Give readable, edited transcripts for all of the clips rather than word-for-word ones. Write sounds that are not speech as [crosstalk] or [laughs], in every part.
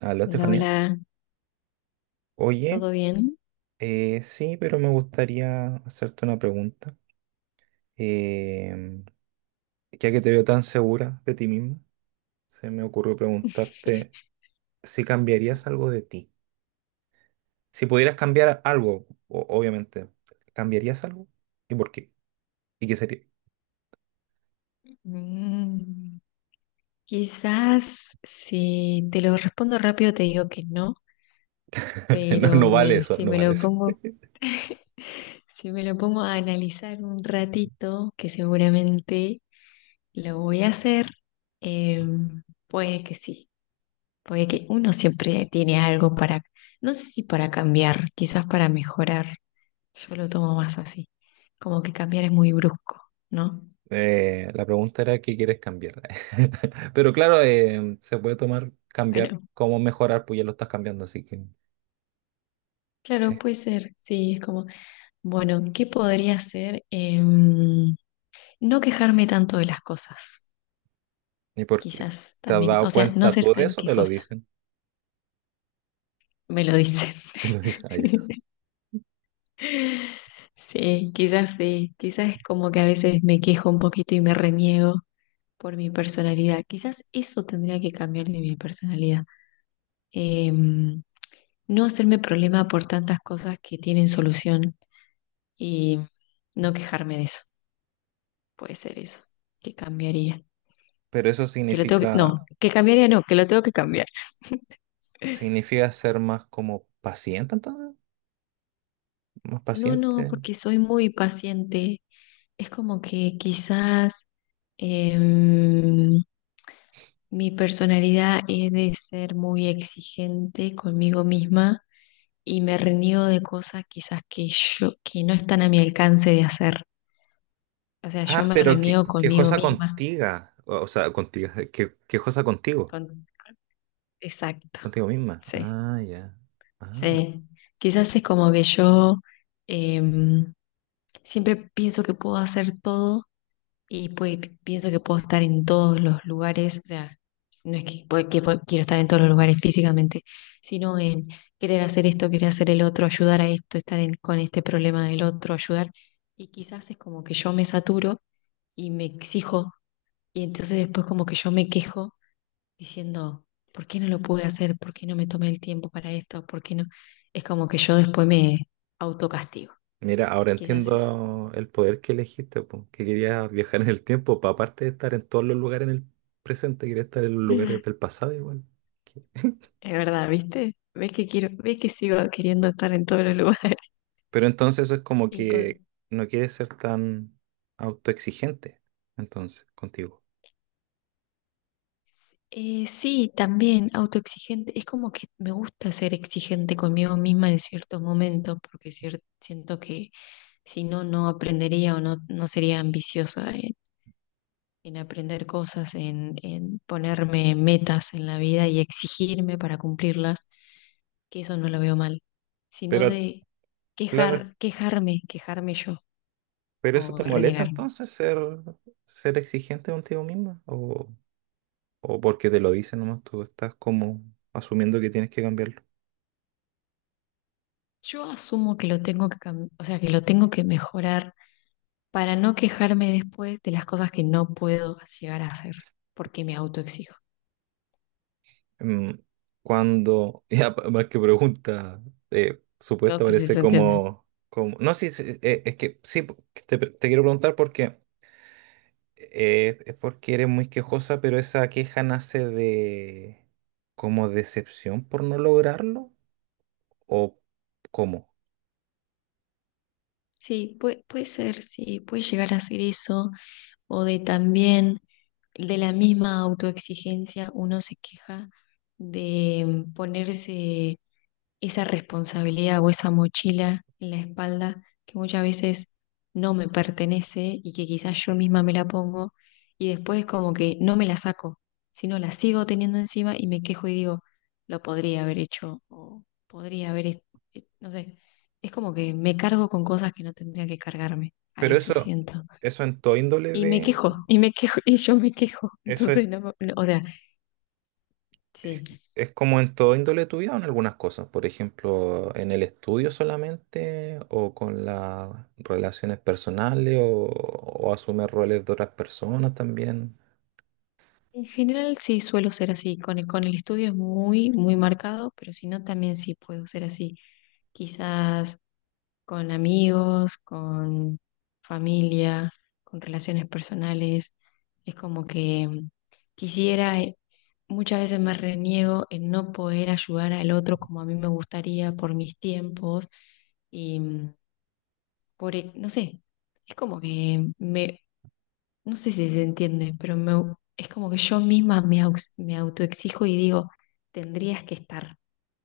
Aló, Hola, Estefanía. hola, Oye, ¿todo bien? Sí, pero me gustaría hacerte una pregunta. Em, ya que te veo tan segura de ti misma, se me ocurrió preguntarte si cambiarías algo de ti. Si pudieras cambiar algo, obviamente, ¿cambiarías algo? ¿Y por qué? ¿Y qué sería? Mm, Quizás si te lo respondo rápido te digo que no, [laughs] No, pero no vale eso, si no me vale lo eso. pongo, [laughs] si me lo pongo a analizar un ratito, que seguramente lo voy a hacer, eh, puede que sí, puede que uno siempre tiene algo para, no sé si para cambiar, quizás para mejorar, yo lo tomo más así, como que cambiar es muy brusco, ¿no? La pregunta era qué quieres cambiar. [laughs] Pero claro, se puede tomar cambiar, Bueno. cómo mejorar, pues ya lo estás cambiando, así que es. Claro, puede ser, sí, es como, bueno, ¿qué podría hacer? No quejarme tanto de las cosas, ¿Y por qué? quizás ¿Te has también, dado o sea, no cuenta ser tú de tan eso? ¿O te lo quejosa, dicen? me lo dicen. [laughs] Te lo dicen a ella. [laughs] Sí, quizás es como que a veces me quejo un poquito y me reniego por mi personalidad, quizás eso tendría que cambiar de mi personalidad. Em, no hacerme problema por tantas cosas que tienen solución y no quejarme de eso. Puede ser eso. ¿Qué cambiaría? Pero eso Que lo tengo que... No, significa, que cambiaría no, que lo tengo que cambiar. [laughs] significa ser más como paciente, entonces. Más No, no, paciente. porque soy muy paciente. Es como que quizás em, mi personalidad es de ser muy exigente conmigo misma y me reniego de cosas quizás que yo, que no están a mi alcance de hacer. O sea, yo Ah, me pero reniego conmigo quejosa misma. contigo. O sea, contigo. Que, quejosa contigo. Con... Exacto. Contigo misma. Sí. Ah, ya. Ah. Sí, quizás es como que yo em, siempre pienso que puedo hacer todo y pues, pienso que puedo estar en todos los lugares, o sea, no es que, quiero estar en todos los lugares físicamente, sino en querer hacer esto, querer hacer el otro, ayudar a esto, estar con este problema del otro, ayudar. Y quizás es como que yo me saturo y me exijo y entonces después como que yo me quejo diciendo, ¿por qué no lo pude hacer? ¿Por qué no me tomé el tiempo para esto? ¿Por qué no? Es como que yo después me autocastigo, Mira, ahora quizás eso. entiendo el poder que elegiste, po, que querías viajar en el tiempo, para aparte de estar en todos los lugares en el presente, querías estar en los Mm. lugares del pasado igual. Es verdad, ¿viste? ¿Ves que quiero, ves que sigo queriendo estar en todos los lugares? Pero entonces eso es como [laughs] Incon- que no quieres ser tan autoexigente, entonces, contigo. Sí, también autoexigente. Es como que me gusta ser exigente conmigo misma en ciertos momentos, porque siento que si no, no aprendería o no, no sería ambiciosa en aprender cosas, en ponerme metas en la vida y exigirme para cumplirlas, que eso no lo veo mal, sino Pero, de claro, quejar, quejarme yo pero eso o te molesta renegarme. entonces ser exigente contigo misma o porque te lo dicen nomás, tú estás como asumiendo que tienes que cambiarlo. Yo asumo que lo tengo que o sea, que lo tengo que mejorar para no quejarme después de las cosas que no puedo llegar a hacer, porque me autoexijo. Mm, Cuando, [laughs] ya más que pregunta, No supuesta sé si parece se entiende. No, sí, sí, es que sí, te quiero preguntar porque... Es porque eres muy quejosa, pero esa queja nace de como decepción por no lograrlo o cómo. Sí, puede, puede ser, sí, puede llegar a ser eso, o de también de la misma autoexigencia uno se queja de ponerse esa responsabilidad o esa mochila en la espalda que muchas veces no me pertenece y que quizás yo misma me la pongo y después como que no me la saco, sino la sigo teniendo encima y me quejo y digo, lo podría haber hecho o podría haber, no sé, es como que me cargo con cosas que no tendría que cargarme, a Pero veces siento. eso en todo índole Y me de, quejo, y me quejo, y yo me quejo. [laughs] eso Entonces, no, no, o sea, Sí. es como en todo índole de tu vida o en algunas cosas. Por ejemplo, en el estudio solamente o con las relaciones personales o asumir roles de otras personas también. En general sí suelo ser así. Con el estudio es muy, muy marcado, pero si no, también sí puedo ser así. Quizás con amigos, con familia, con relaciones personales. Es como que quisiera, muchas veces me reniego en no poder ayudar al otro como a mí me gustaría por mis tiempos y por, no sé, es como que me no sé si se entiende, pero me es como que yo misma me, me autoexijo y digo, tendrías que estar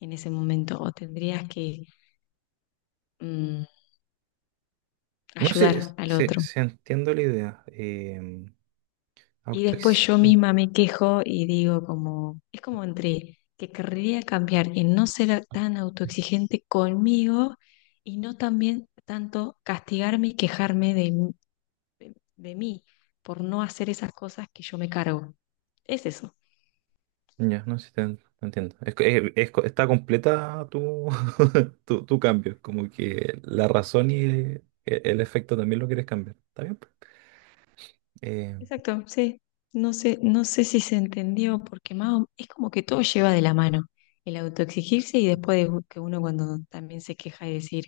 en ese momento o tendrías que mm, No sé ayudar al otro. si entiendo la idea. Y después yo Autoexigente. misma me quejo y digo como, es como entre que querría cambiar en no ser tan autoexigente conmigo y no también tanto castigarme y quejarme de mí por no hacer esas cosas que yo me cargo. Es eso. Ya, no sé si te entiendo. Es, que- es co- Está completa tu, [laughs] tu cambio. Es como que la razón y efecto también lo quieres cambiar. ¿Está bien? Pues. Eh, Exacto, sí. No sé, no sé si se entendió, porque más es como que todo lleva de la mano. El autoexigirse y después de que uno cuando también se queja y decir,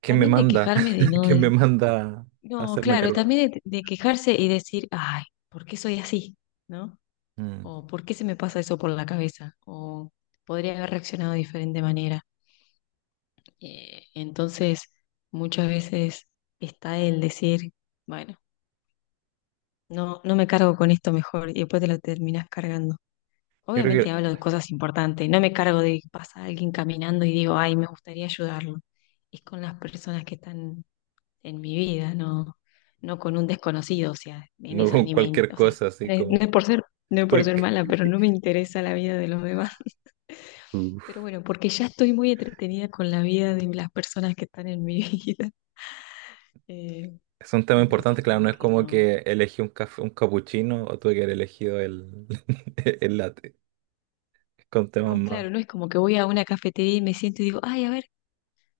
¿Quién me también de manda? quejarme de [laughs] no, ¿Quién me manda a no, hacerme claro, cargo de... también de quejarse y decir, ay, ¿por qué soy así? ¿No? Mm. O ¿por qué se me pasa eso por la cabeza? O podría haber reaccionado de diferente manera. Entonces, muchas veces está el decir, bueno, no, no me cargo con esto mejor y después te lo terminas cargando. Yo creo Obviamente que hablo de cosas importantes, no me cargo de que pasa alguien caminando y digo, ay, me gustaría ayudarlo. Es con las personas que están en mi vida, no, no con un desconocido, o sea, en no eso con ni me, cualquier o sea, cosa, así no es, no como... es por ser, no es [laughs] tú por es ser mala, pero no me que- [laughs] interesa la vida de los demás. [laughs] Pero Uf. bueno, porque ya estoy muy entretenida con la vida de las personas que están en mi [laughs] vida. Eh, Es un tema entonces importante, claro, no como es que como no, que elegí un café, un capuchino o tuve que haber elegido el, [laughs] el latte. Es con temas no, más... claro, no es como que voy a una cafetería y me siento y digo, ay, a ver.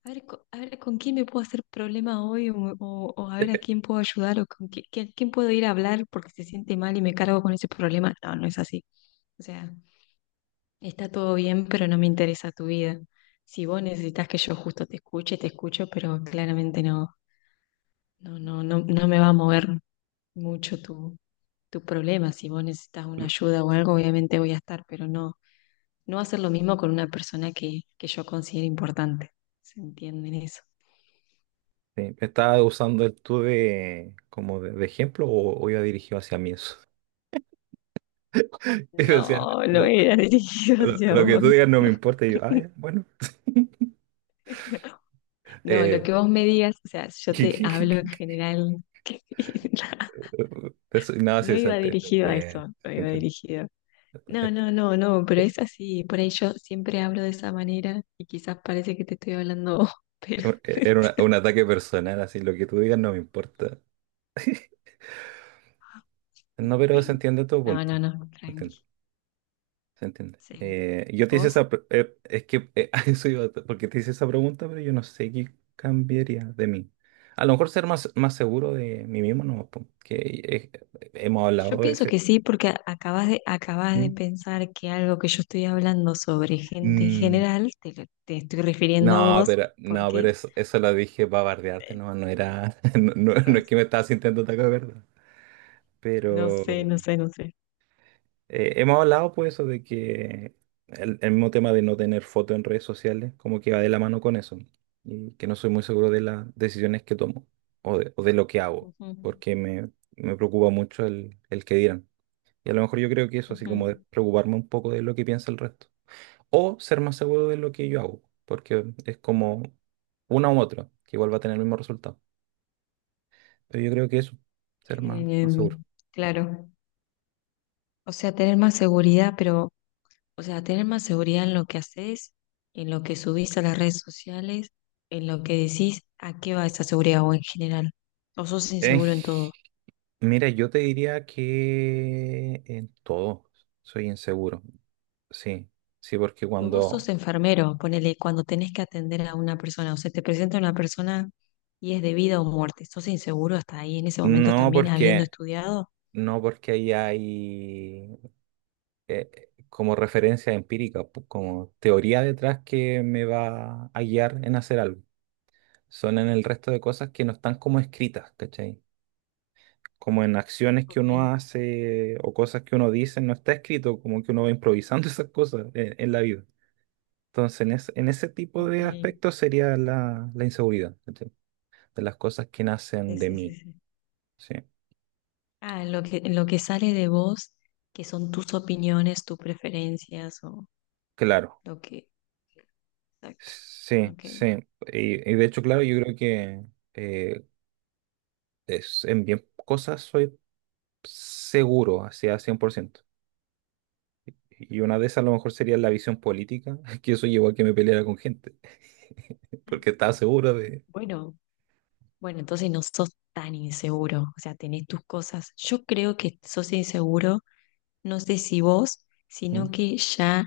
A ver, a ver, ¿con quién me puedo hacer problema hoy? O, o a ver a quién puedo ayudar o con quién puedo ir a hablar porque se siente mal y me cargo con ese problema. No, no es así. O sea, está todo bien, pero no me interesa tu vida. Si vos necesitas que yo justo te escuche, te escucho, pero claramente no, no no me va a mover mucho tu, tu problema. Si vos necesitas una ayuda o algo, obviamente voy a estar, pero no, no va a ser lo mismo con una persona que yo considero importante. ¿Se entienden eso? Sí, estaba usando el tú de, como de ejemplo o iba dirigido hacia mí eso. [laughs] Y decía, No, no lo, era [laughs] dirigido hacia lo que tú vos. digas no me importa. Y yo, ah, [laughs] ya, bueno. No, no, lo Eh, que vos me digas, o sea, yo te hablo en [laughs] general. [laughs] No, No sí, se iba entiende. Se dirigido a entiende, eso, no se iba dirigido. No, entiende. no, no, no, pero es así. Por ahí yo siempre hablo de esa manera y quizás parece que te estoy hablando, a vos, [laughs] pero... Era [laughs] un ataque personal, así, lo que tú digas no me importa. No, pero se entiende tu No, punto. no, no, Se tranqui. entiende. Se entiende. Sí. Yo te hice ¿Vos? esa... es que [laughs] a eso iba, porque te hice esa pregunta, pero yo no sé qué cambiaría de mí. A lo mejor ser más, más seguro de mí mismo, no, po, que eh, hemos Yo hablado de pienso ese. que sí, porque acabas ¿Mm? de pensar que algo que yo estoy hablando sobre gente en Mm, general, te, te estoy refiriendo a no, vos, pero, no, pero porque eso lo dije para bardearte, eh, no, no era... [laughs] No, no no, es que me estabas sintiendo ataque, ¿verdad? no sé, Pero... no sé, no sé. Hemos hablado pues eso de que el mismo tema de no tener foto en redes sociales como que va de la mano con eso y que no soy muy seguro de las decisiones que tomo o de lo que hago Ujú, porque me preocupa mucho el que dirán. Y a lo mejor yo creo que eso, así ujú. como de preocuparme un poco de lo que piensa el resto o ser más seguro de lo que yo hago porque es como una u otra que igual va a tener el mismo resultado. Pero yo creo que eso, ser más, más Em, seguro. claro, o sea, tener más seguridad, pero, o sea, tener más seguridad en lo que haces, en lo que subís a las redes sociales, en lo que decís, ¿a qué va esa seguridad o en general? ¿O sos En inseguro en todo? Mira, yo te diría que en todo soy inseguro. Sí, sí, porque Pero vos cuando... sos enfermero, ponele, cuando tenés que atender a una persona, o sea, te presenta una persona y es de vida o muerte. ¿Sos inseguro hasta ahí en ese momento No también habiendo porque, estudiado? no porque ahí hay como referencia empírica, como teoría detrás que me va a guiar en hacer algo. Son en el resto de cosas que no están como escritas, ¿cachai? Como en acciones que Ok, uno hace o cosas que uno dice, no está escrito, como que uno va improvisando [laughs] esas cosas en la vida. Entonces, en ese tipo ok, de sí, aspectos sería la inseguridad, ¿cachai? De las cosas que nacen de mí, sí. ¿sí? Ah, lo que sale de vos, que son tus opiniones, tus preferencias o Claro, lo que... Exacto. sí, Ok. sí. Y de hecho, claro, yo creo que eh, en bien cosas soy seguro, hacia 100%. Y una de esas a lo mejor sería la visión política, [laughs] que eso llevó a que me peleara con gente, [laughs] porque estaba seguro de... Bueno, bueno, entonces no sos tan inseguro, o sea, tenés tus cosas. Yo creo que sos inseguro, no sé si vos, ¿Mm? sino que ya...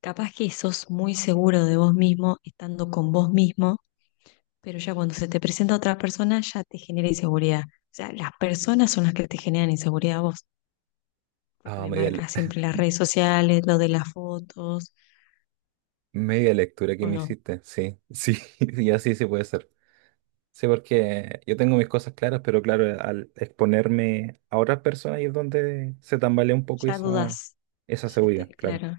Capaz que sos muy seguro de vos mismo estando con vos mismo, pero ya cuando se te presenta otra persona ya te genera inseguridad. O sea, las personas son las que te generan inseguridad a vos, porque Ah, me marcas siempre las redes sociales, lo de las fotos, media lectura que o me no. hiciste, sí, sí, [laughs] y así se puede ser. Sí, porque yo tengo mis cosas claras, pero claro, al exponerme a otras personas ahí es donde se tambalea un poco Ya esa, dudas. esa seguridad, claro. Claro.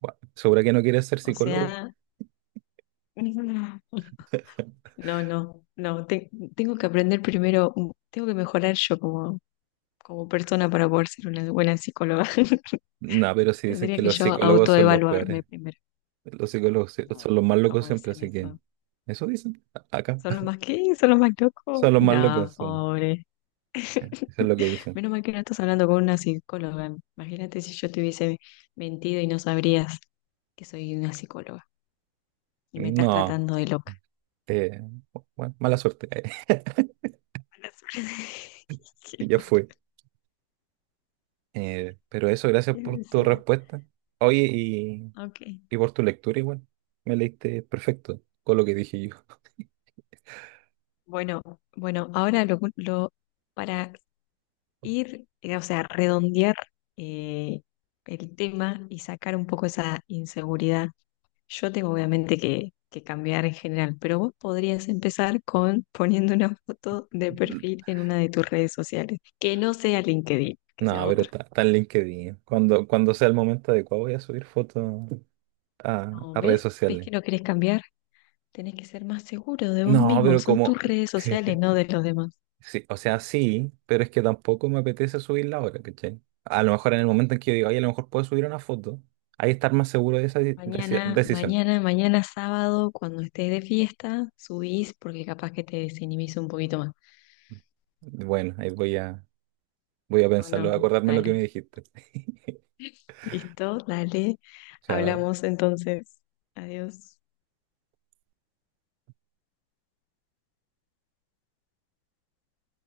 Bueno, ¿segura que no quieres ser O psicóloga? sea, [laughs] [laughs] no, no, no. Tengo que aprender primero, tengo que mejorar yo como, como persona para poder ser una buena psicóloga. [laughs] No, pero sí dicen Tendría que que los yo psicólogos son los peores. autoevaluarme primero. Los psicólogos son No, los más locos ¿cómo siempre, dicen así que eso? eso dicen acá. Son los [laughs] más que, son los más locos. Son los más locos, No, sí. pobre. Eso es lo [laughs] que dicen. Menos mal que no estás hablando con una psicóloga. Imagínate si yo te hubiese mentido y no sabrías que soy una psicóloga y me estás No, tratando de loca. eh, bueno, mala suerte. [laughs] Mala suerte. [laughs] Qué Ya mal. fue. Pero eso, gracias Qué por tu necesidad. respuesta. Oye, Ok. y por tu lectura igual, me leíste perfecto con lo que dije yo. [laughs] Bueno, bueno, ahora lo, para ir, o sea, redondear eh, el tema y sacar un poco esa inseguridad. Yo tengo obviamente que cambiar en general, pero vos podrías empezar con [laughs] poniendo una foto de perfil en una de tus redes sociales, que no sea LinkedIn, que sea No, pero otra. está en LinkedIn. Cuando sea el momento adecuado voy a subir fotos a, No, a redes ¿ves? ¿Ves sociales. que no querés cambiar? Tenés que ser más seguro de vos No, mismo, pero son tus como... redes sociales, no [laughs] de los demás. Sí, o sea, sí, pero es que tampoco me apetece subirla ahora, ¿cachai? A lo mejor en el momento en que yo diga, oye, a lo mejor puedo subir una foto, ahí estar más seguro de esa Mañana, decisión. mañana, mañana sábado, cuando estés de fiesta, subís porque capaz que te desinhibís un poquito más. Bueno, ahí voy a No, pensarlo, a no, acordarme lo que me dale. dijiste. [laughs] Listo, dale. Chao. Hablamos entonces. Adiós.